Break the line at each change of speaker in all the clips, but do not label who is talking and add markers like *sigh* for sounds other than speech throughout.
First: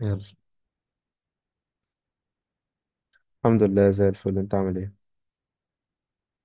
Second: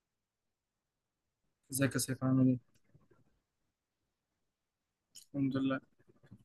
يلا.
ازيك يا سيف، عامل ايه؟
الحمد لله زي الفل، انت عامل ايه؟
الحمد لله.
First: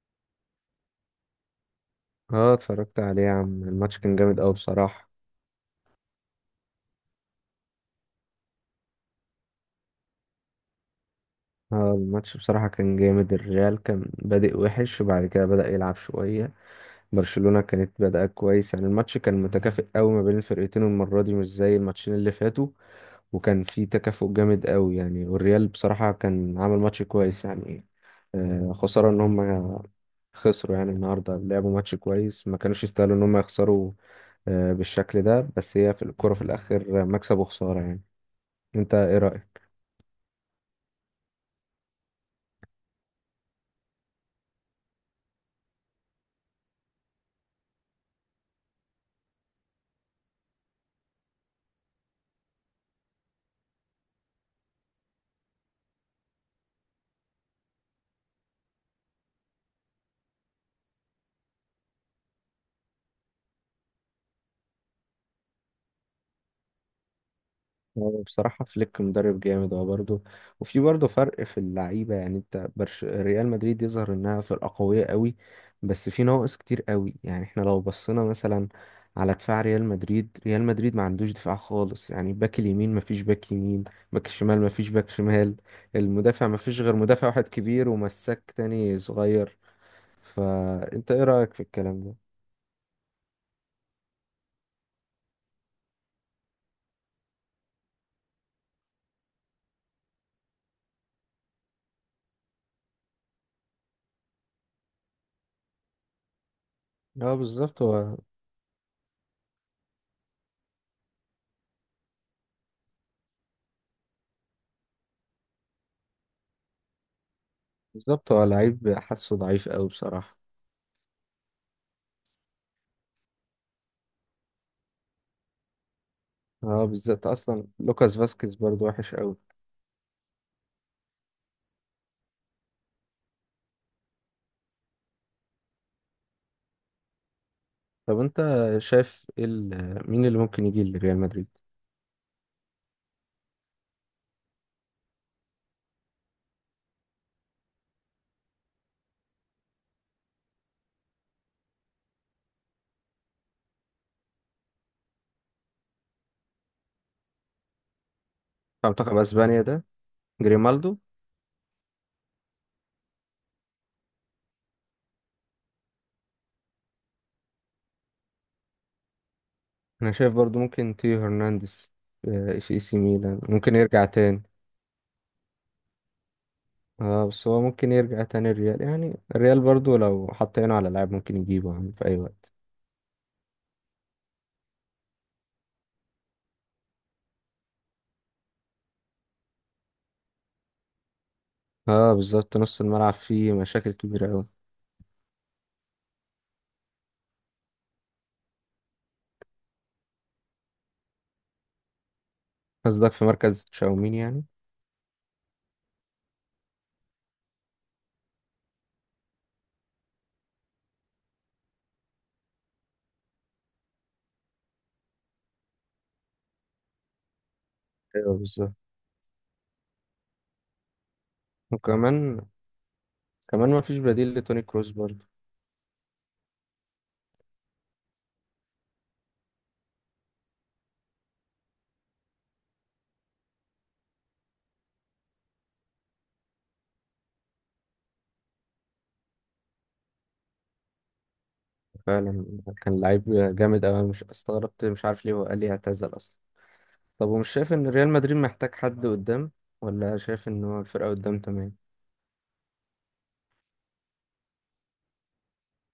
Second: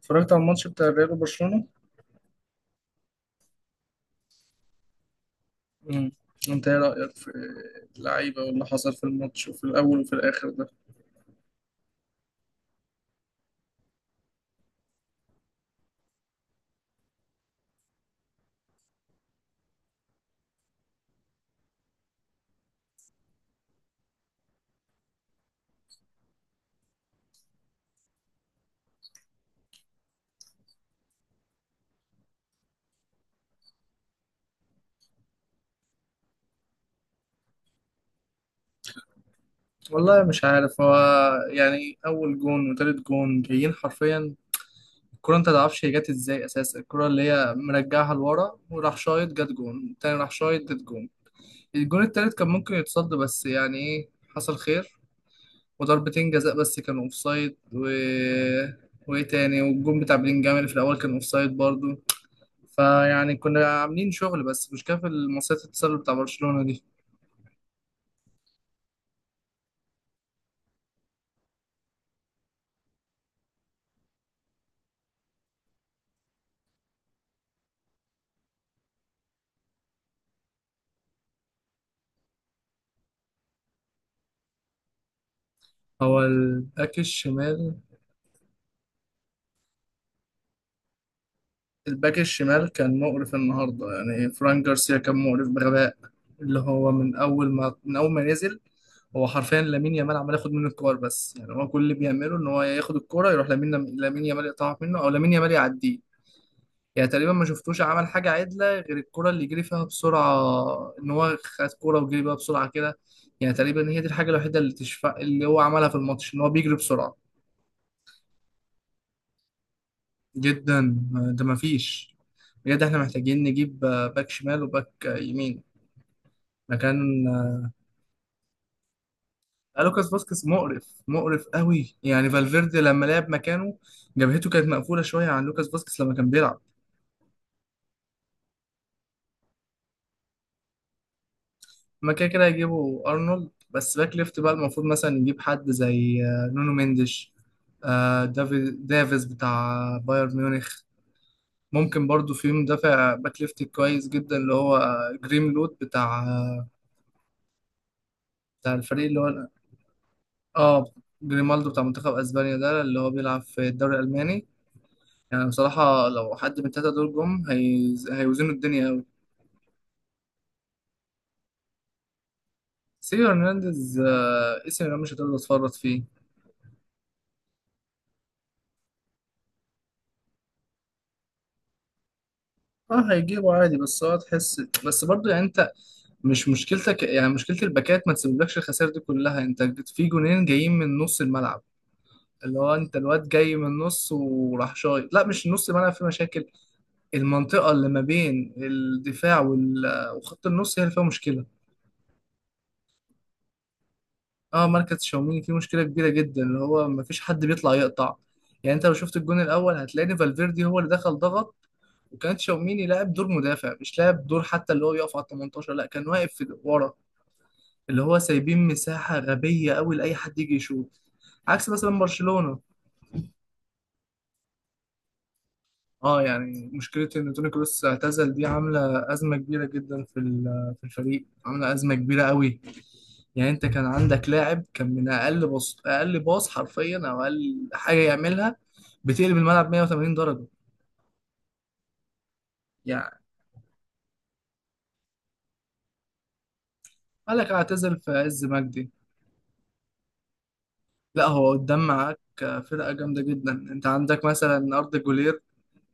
اتفرجت على الماتش بتاع الريال وبرشلونة؟
اه، اتفرجت عليه يا عم. الماتش كان جامد قوي بصراحة.
امم انت ايه رأيك في اللعيبة واللي حصل في الماتش وفي الأول وفي الآخر ده؟
اه، الماتش بصراحة كان جامد. الريال كان بادئ وحش وبعد كده بدأ يلعب شوية. برشلونة كانت بادئة كويس، يعني الماتش كان متكافئ قوي ما بين الفرقتين، والمرة دي مش زي الماتشين اللي فاتوا. وكان في تكافؤ جامد قوي يعني، والريال بصراحة كان عامل ماتش كويس يعني. آه، خسارة ان هم خسروا يعني. النهاردة لعبوا ماتش كويس، ما كانوش يستاهلوا ان هم يخسروا بالشكل ده. بس هي في الكرة في الآخر مكسب وخسارة يعني. أنت إيه رأيك؟
والله مش عارف. هو يعني اول جون وتالت جون جايين حرفيا. الكرة انت متعرفش هي جت ازاي اساسا. الكرة اللي هي مرجعها لورا وراح شايط جت جون، التاني راح شايط جت جون. الجون التالت كان ممكن يتصد، بس يعني ايه، حصل خير. وضربتين جزاء بس كانوا اوفسايد، و وايه تاني، والجون بتاع بلينجهام اللي في الاول كان اوفسايد برضو. فيعني كنا عاملين شغل بس مش كافي المصيدة التسلل بتاع برشلونة دي.
هو بصراحة فليك مدرب جامد هو برضه، وفي برضه فرق في اللعيبة. يعني أنت ريال مدريد يظهر إنها فرقة قوية قوي، بس في نواقص كتير قوي. يعني إحنا لو بصينا مثلا على دفاع ريال مدريد، ريال مدريد ما عندوش دفاع خالص يعني. باك اليمين ما فيش باك يمين، باك الشمال ما فيش باك شمال،
هو
المدافع ما فيش غير
الباك
مدافع واحد
الشمال،
كبير ومساك تاني صغير. فأنت إيه رأيك في الكلام ده؟
الباك الشمال كان مقرف النهاردة. يعني فران جارسيا كان مقرف بغباء، اللي هو من أول ما نزل هو حرفيا، لامين يامال عمال ياخد منه الكور. بس يعني هو كل اللي بيعمله إن هو ياخد الكورة يروح لامين، لامين يامال يقطعها منه أو لامين يامال يعديه. يعني تقريبا
اه
ما شفتوش
بالظبط.
عمل
هو
حاجة عدلة غير الكرة اللي جري فيها بسرعة، إن هو خد كرة وجري بيها بسرعة كده. يعني تقريبا هي دي الحاجة الوحيدة اللي تشفى اللي هو عملها في الماتش، إن هو بيجري بسرعة.
بالظبط، هو لعيب حاسه ضعيف قوي بصراحة.
جدا، ده ما فيش. بجد إحنا محتاجين نجيب باك شمال وباك يمين.
اه،
مكان
بالذات اصلا لوكاس فاسكيز برضو وحش قوي.
لوكاس فاسكيز، مقرف مقرف قوي. يعني فالفيردي لما لعب مكانه جبهته كانت مقفولة شوية عن لوكاس فاسكيز لما كان بيلعب.
طب انت شايف ايه مين اللي ممكن يجي لريال مدريد
ما كده كده هيجيبوا ارنولد. بس باك ليفت بقى المفروض مثلا يجيب حد زي نونو مينديش، دافيز بتاع بايرن ميونخ. ممكن برضو في مدافع باك ليفت كويس جدا، اللي هو جريملود بتاع بتاع
بتاع
الفريق
منتخب
اللي هو.
اسبانيا ده؟
اه،
جريمالدو.
جريمالدو بتاع منتخب اسبانيا ده اللي هو بيلعب في الدوري الالماني. يعني بصراحة لو حد من التلاتة دول جم، هي... هيوزنوا الدنيا قوي.
انا شايف برضو ممكن تيو هرنانديز في اي سي
سيو
ميلان ممكن
هرنانديز
يرجع تاني.
اسم أنا مش هتقدر تتفرط فيه.
اه بس هو ممكن يرجع تاني الريال، يعني الريال برضو لو حط عينه على لاعب ممكن يجيبه يعني في اي وقت.
اه هيجيبه عادي. بس هو تحس بس برضو، يعني انت مش مشكلتك، يعني مشكلة الباكات ما تسببلكش الخسائر دي كلها. انت في جونين جايين من نص الملعب،
اه بالظبط،
اللي هو
نص
انت
الملعب
الواد
فيه
جاي من
مشاكل
النص
كبيرة قوي.
وراح شايط. لا، مش نص الملعب في مشاكل، المنطقة اللي ما بين الدفاع وخط النص هي اللي فيها مشكلة.
قصدك في مركز تشاوميني يعني؟
اه، مركز تشاوميني فيه مشكلة كبيرة جدا، اللي هو ما فيش حد بيطلع يقطع. يعني انت لو شفت الجون الاول هتلاقي فالفيردي هو اللي دخل ضغط، وكان تشاوميني لاعب دور مدافع مش لاعب دور، حتى اللي هو يقف على ال 18، لا كان واقف ورا، اللي هو
ايوه
سايبين
بالظبط.
مساحة غبية قوي لأي حد يجي يشوط. عكس مثلا
وكمان
برشلونة.
كمان ما فيش بديل لتوني كروس برضه.
اه يعني مشكلة ان توني كروس اعتزل دي عاملة أزمة كبيرة جدا في في الفريق، عاملة أزمة كبيرة قوي. يعني انت كان عندك لاعب كان من أقل باص، أقل باص حرفيا أو أقل حاجة يعملها بتقلب الملعب 180 درجة.
فعلا، كان
يعني
لعيب جامد أوي. أنا مش استغربت، مش عارف ليه هو قال لي اعتزل أصلا. طب ومش
قالك
شايف إن
اعتزل
ريال
في
مدريد
عز
محتاج
مجدي.
حد قدام، ولا شايف إن هو الفرقة
لا،
قدام
هو
تمام؟
قدام معاك فرقة جامدة جدا. انت عندك مثلا أرض جولير،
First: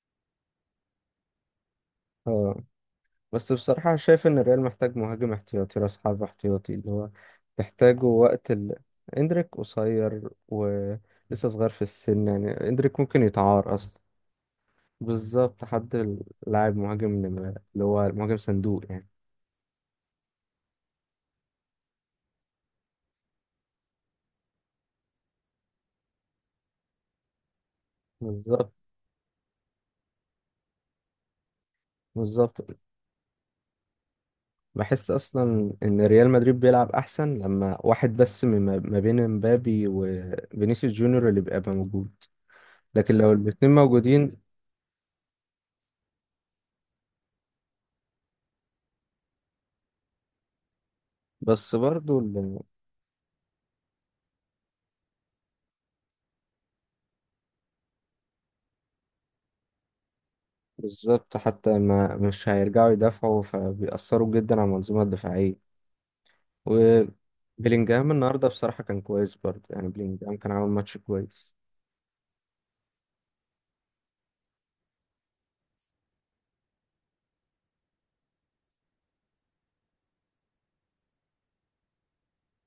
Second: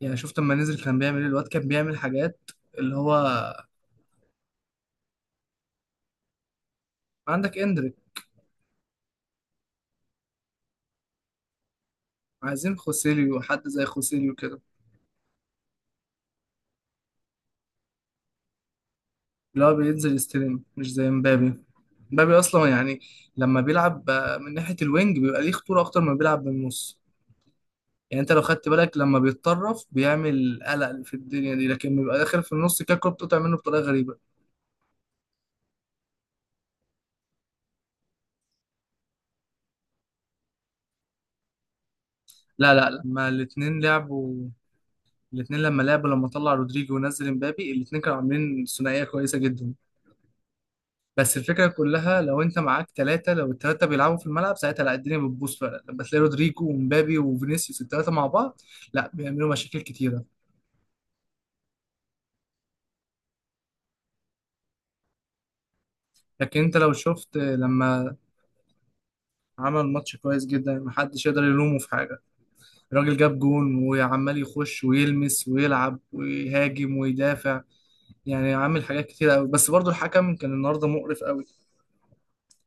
يعني شفت لما نزل كان بيعمل ايه، الواد كان بيعمل حاجات
اه
اللي هو.
بس بصراحة شايف إن الريال محتاج مهاجم احتياطي، راس حربة احتياطي اللي هو
عندك اندريك.
تحتاجه وقت إندريك قصير ولسه صغير في السن، يعني
عايزين
إندريك ممكن
خوسيليو، حد
يتعار
زي
أصلا.
خوسيليو كده،
بالظبط، حد، لاعب مهاجم اللي هو مهاجم صندوق يعني.
اللي هو بينزل يستلم مش زي مبابي. مبابي اصلا يعني لما بيلعب من ناحيه الوينج بيبقى ليه خطوره اكتر ما بيلعب من النص. يعني انت لو خدت
بالظبط
بالك لما بيتطرف بيعمل قلق في الدنيا دي، لكن بيبقى داخل في
بالظبط.
النص كده الكوره بتقطع منه بطريقه غريبه.
بحس اصلا ان ريال مدريد بيلعب احسن لما واحد بس من ما بين امبابي وفينيسيوس جونيور اللي بيبقى موجود.
لا
لكن
لما
لو الاتنين
الاثنين
موجودين،
لعبوا، الاثنين لما لعبوا لما طلع رودريجو ونزل مبابي الاثنين كانوا عاملين ثنائيه كويسه جدا. بس الفكرة
بس برضو
كلها لو انت معاك ثلاثة، لو الثلاثة بيلعبوا في الملعب ساعتها لا، الدنيا بتبوظ فعلا لما تلاقي رودريجو ومبابي وفينيسيوس الثلاثة مع بعض. لا، بيعملوا مشاكل كتيرة.
بالظبط. حتى ما مش هيرجعوا يدافعوا، فبيأثروا جدا على المنظومة الدفاعية.
لكن انت لو شفت
وبيلينجهام
لما
النهارده بصراحة كان كويس برضو،
عمل
يعني
ماتش
بيلينجهام
كويس
كان عامل
جدا
ماتش
محدش يقدر
كويس.
يلومه في حاجة. الراجل جاب جون وعمال يخش ويلمس ويلعب ويهاجم ويدافع. يعني عامل حاجات كتيرة قوي. بس برضو الحكم كان النهاردة مقرف قوي.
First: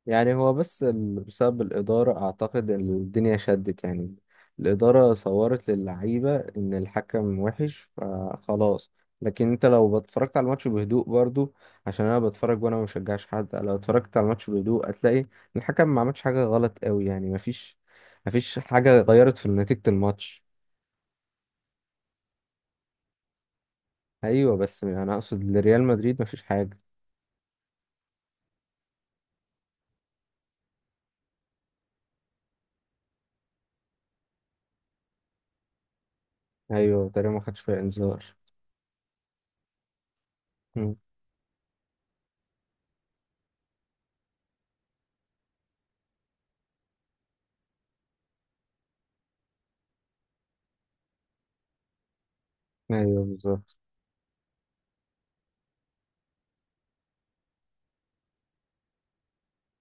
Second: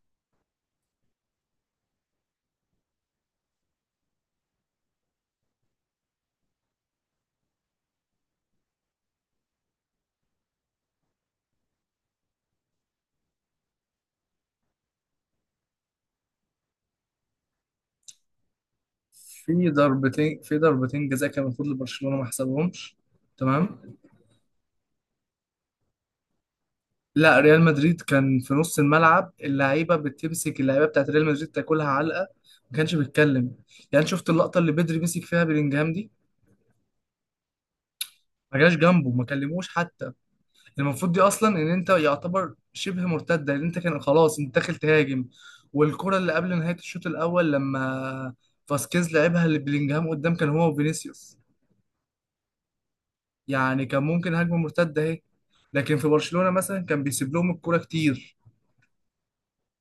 يعني هو بس بسبب الإدارة أعتقد الدنيا شدت يعني. الإدارة صورت للعيبة إن الحكم وحش فخلاص. لكن أنت لو اتفرجت على الماتش بهدوء برضو، عشان أنا بتفرج وأنا مشجعش حد، لو اتفرجت على الماتش بهدوء هتلاقي الحكم ما عملش حاجة غلط قوي يعني. مفيش حاجة غيرت في
في
نتيجة
ضربتين
الماتش.
في ضربتين جزاء كان المفروض لبرشلونة ما حسبهمش. تمام.
أيوة بس أنا أقصد لريال مدريد مفيش حاجة.
لا، ريال مدريد كان في نص الملعب اللعيبه بتمسك، اللعيبه بتاعت ريال مدريد تاكلها علقه ما كانش بيتكلم. يعني شفت اللقطه اللي بدري مسك فيها بلينجهام دي،
أيوة تقريبا ما خدش فيها إنذار.
ما جاش جنبه، ما كلموش حتى.
مم.
المفروض دي اصلا ان انت يعتبر شبه مرتده، لان انت كان خلاص انت داخل تهاجم. والكره اللي قبل نهايه الشوط الاول لما فاسكيز لعبها لبلينجهام قدام كان هو وفينيسيوس،
أيوة بالظبط.
يعني كان ممكن هجمه مرتده اهي. لكن في برشلونه مثلا كان بيسيب لهم الكره كتير،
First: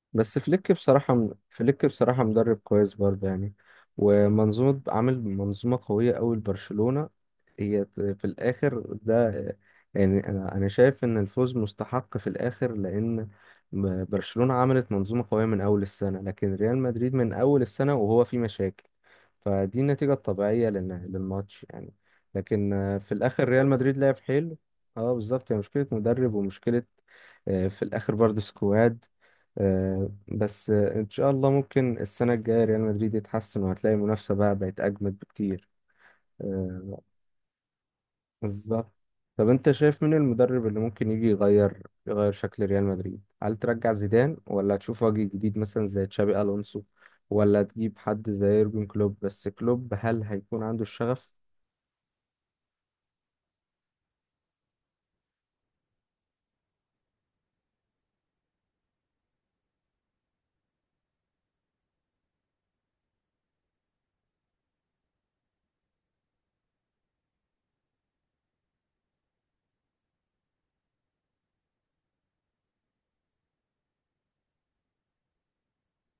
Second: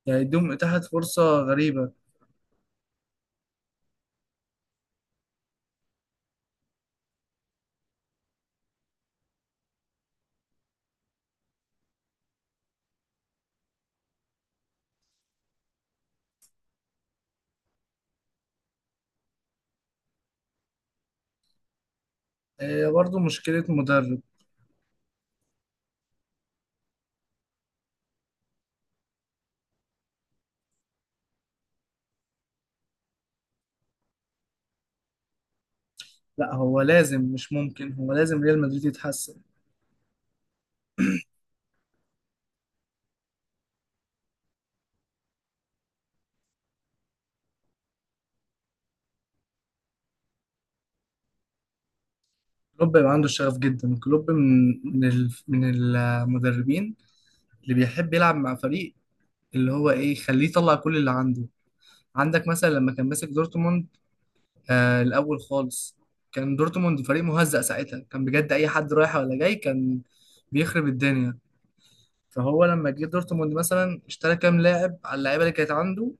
يعني
بس
يديهم
فليك
اتاحت فرصه
بصراحة فليك
غريبه.
بصراحة مدرب كويس برضه يعني، ومنظومة، عامل منظومة قوية أوي لبرشلونة. هي في الآخر ده، يعني أنا شايف إن الفوز مستحق في الآخر، لأن برشلونة عملت منظومة قوية من أول السنة، لكن ريال مدريد من أول السنة وهو في مشاكل. فدي النتيجة الطبيعية للماتش يعني. لكن
هي
في
برضه
الآخر
مشكلة
ريال مدريد لعب
مدرب.
حلو. اه بالظبط، هي مشكلة مدرب، ومشكلة في الآخر برضه سكواد. آه، بس ان شاء الله ممكن السنه الجايه ريال مدريد يتحسن، وهتلاقي المنافسه بقى بقت اجمد بكتير.
لا، هو
آه،
لازم، مش ممكن، هو لازم ريال مدريد
بالظبط.
يتحسن.
طب انت شايف مين المدرب اللي ممكن يجي يغير شكل ريال مدريد؟ هل ترجع زيدان، ولا تشوف وجه جديد مثلا زي تشابي الونسو، ولا تجيب حد زي يورجن كلوب؟ بس كلوب هل هيكون عنده الشغف؟
كلوب يبقى عنده الشغف جدا. كلوب من المدربين اللي بيحب يلعب مع فريق، اللي هو ايه، يخليه يطلع كل اللي عنده. عندك مثلا لما كان ماسك دورتموند آه الأول خالص، كان دورتموند فريق مهزأ ساعتها، كان بجد أي حد رايح ولا جاي كان بيخرب الدنيا. فهو لما جه دورتموند مثلا اشترى كام لاعب على اللعيبة اللي كانت عنده،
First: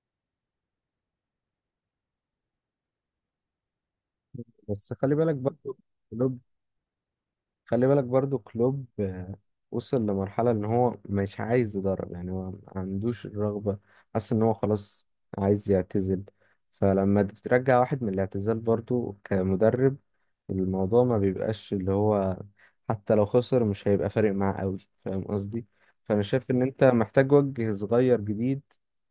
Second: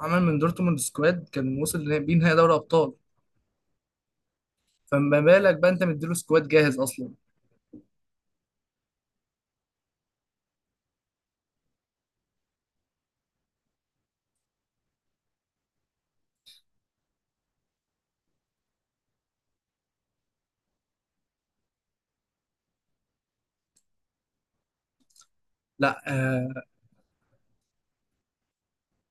عمل من دورتموند سكواد كان وصل بيه نهائي دوري أبطال.
بس خلي
فما
بالك
بالك بقى
برضه،
انت مديله
كلوب
سكواد جاهز اصلا.
خلي بالك برضو كلوب وصل لمرحلة ان هو مش عايز يدرب يعني. هو ما عندوش الرغبة، حاسس ان هو خلاص عايز يعتزل. فلما ترجع واحد من الاعتزال برضو كمدرب، الموضوع ما بيبقاش اللي هو، حتى لو خسر مش هيبقى فارق معاه قوي. فاهم قصدي؟
لا
فانا شايف
آه.
ان انت محتاج وجه صغير جديد،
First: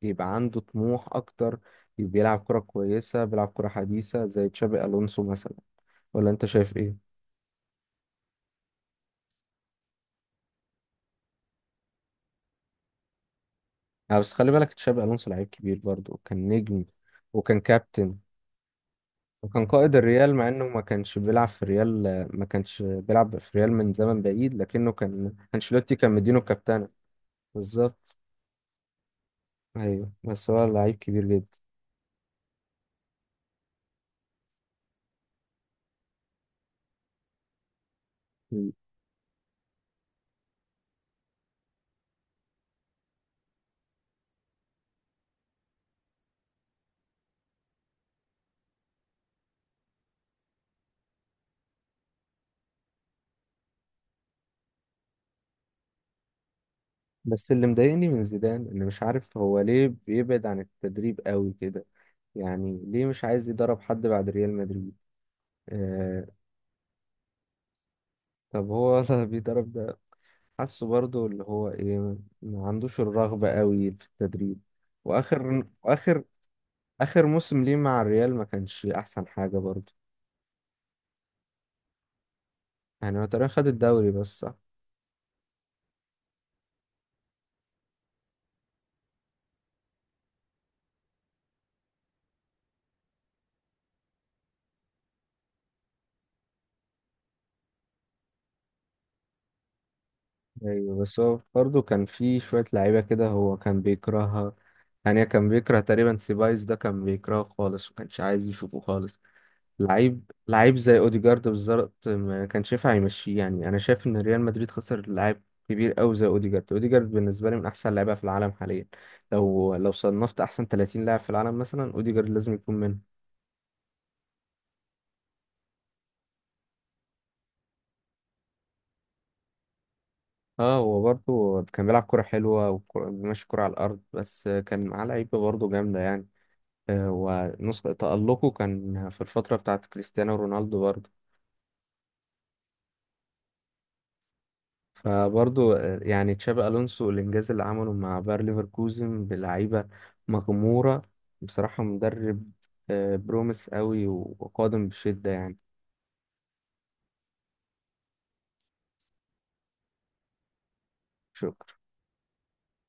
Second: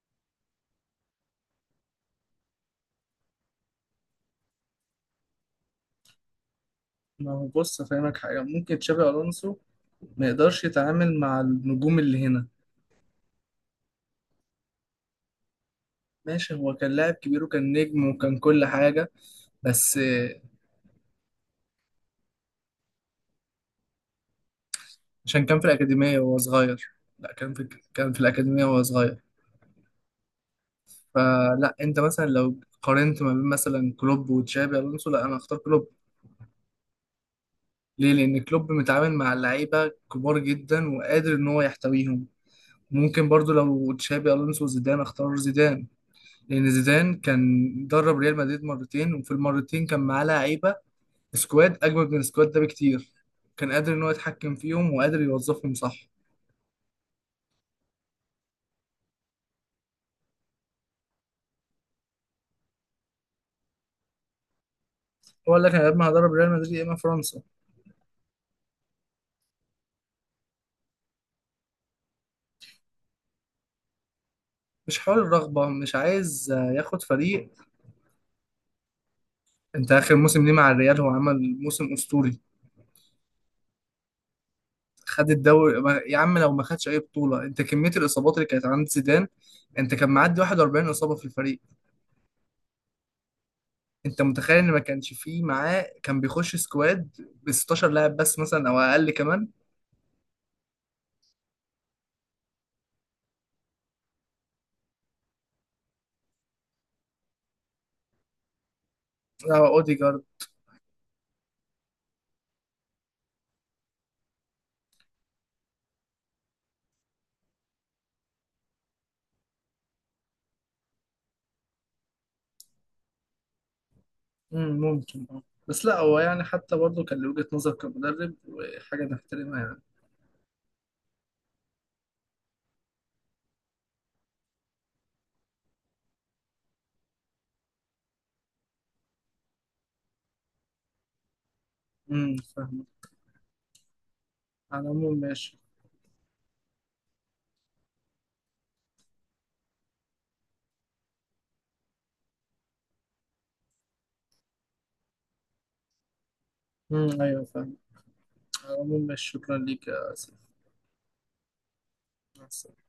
يبقى عنده طموح اكتر، بيلعب كرة كويسة، بيلعب كرة حديثة زي تشابي الونسو مثلا. ولا انت شايف ايه؟
ما هو بص افهمك حاجه، ممكن تشابي الونسو ما يقدرش يتعامل مع النجوم اللي هنا.
بس خلي بالك تشابي الونسو لعيب كبير برضه، وكان
ماشي، هو
نجم،
كان لاعب كبير
وكان
وكان نجم
كابتن،
وكان كل حاجه.
وكان قائد
بس
الريال
آه،
مع انه ما كانش بيلعب في الريال. ما كانش بيلعب في الريال من زمن بعيد، لكنه كان
عشان كان في
انشيلوتي كان
الاكاديميه وهو
مدينه الكابتنة.
صغير. لا كان في، كان
بالظبط.
في الاكاديميه وهو صغير.
ايوه بس هو لعيب كبير جدا.
فلا انت مثلا لو قارنت ما بين مثلا كلوب وتشابي الونسو، لا انا اختار كلوب. ليه؟ لان
م.
كلوب متعامل مع اللعيبه كبار جدا وقادر ان هو يحتويهم. ممكن برضو لو تشابي الونسو زيدان، اختار زيدان. لأن زيدان كان درب ريال مدريد مرتين وفي المرتين كان معاه لعيبة، سكواد أجمد من السكواد ده بكتير، كان قادر إن هو يتحكم فيهم وقادر يوظفهم صح.
بس اللي مضايقني من زيدان ان مش عارف هو ليه بيبعد عن التدريب قوي كده. يعني ليه مش عايز يدرب حد بعد ريال مدريد؟
هو قال لك أنا يا إما
آه.
هدرب ريال مدريد يا إما فرنسا.
طب هو *laughs* ولا بيدرب؟ حاسه برضو اللي هو ايه، ما عندوش الرغبة قوي في التدريب.
مش حول
واخر
الرغبة، مش
واخر
عايز ياخد
اخر
فريق.
موسم ليه مع الريال ما كانش احسن حاجة برضو.
أنت آخر موسم ليه مع الريال هو عمل موسم أسطوري.
يعني هو تقريبا خد الدوري بس، صح؟
خد الدوري. يا عم لو ما خدش أي بطولة، أنت كمية الإصابات اللي كانت عند زيدان، أنت كان معدي 41 إصابة في الفريق. أنت متخيل إن ما كانش فيه معاه، كان بيخش سكواد ب 16 لاعب بس مثلا أو أقل كمان.
ايوه بس هو برضو كان في شوية لعيبة كده هو كان بيكرهها. يعني كان بيكره تقريبا سيبايوس، ده كان بيكرهه خالص وكانش عايز يشوفه خالص.
اه اوديجارد.
لعيب لعيب زي اوديجارد بالظبط ما كانش ينفع يمشيه. يعني انا شايف ان ريال مدريد خسر لاعب كبير قوي زي اوديجارد. اوديجارد بالنسبه لي من احسن اللعيبه في العالم حاليا. لو صنفت احسن 30 لاعب في العالم مثلا، اوديجارد لازم يكون منهم.
مم، ممكن اه. بس لا، هو يعني حتى برضه كان له وجهة نظر كمدرب وحاجة نحترمها يعني.
اه هو برضه كان بيلعب كرة حلوة، وماشي كرة على الأرض، بس كان معاه لعيبة برضه جامدة يعني. ونسخة تألقه كان في الفترة بتاعت كريستيانو رونالدو برضه.
فاهم. على العموم ماشي.
فبرضه يعني تشابي الونسو، الانجاز اللي عمله مع باير ليفركوزن بلعيبه مغموره بصراحه، مدرب بروميس قوي وقادم بشده يعني.
ايوه فاهم. على العموم ماشي. شكرا ليك يا سيف. مع السلامة.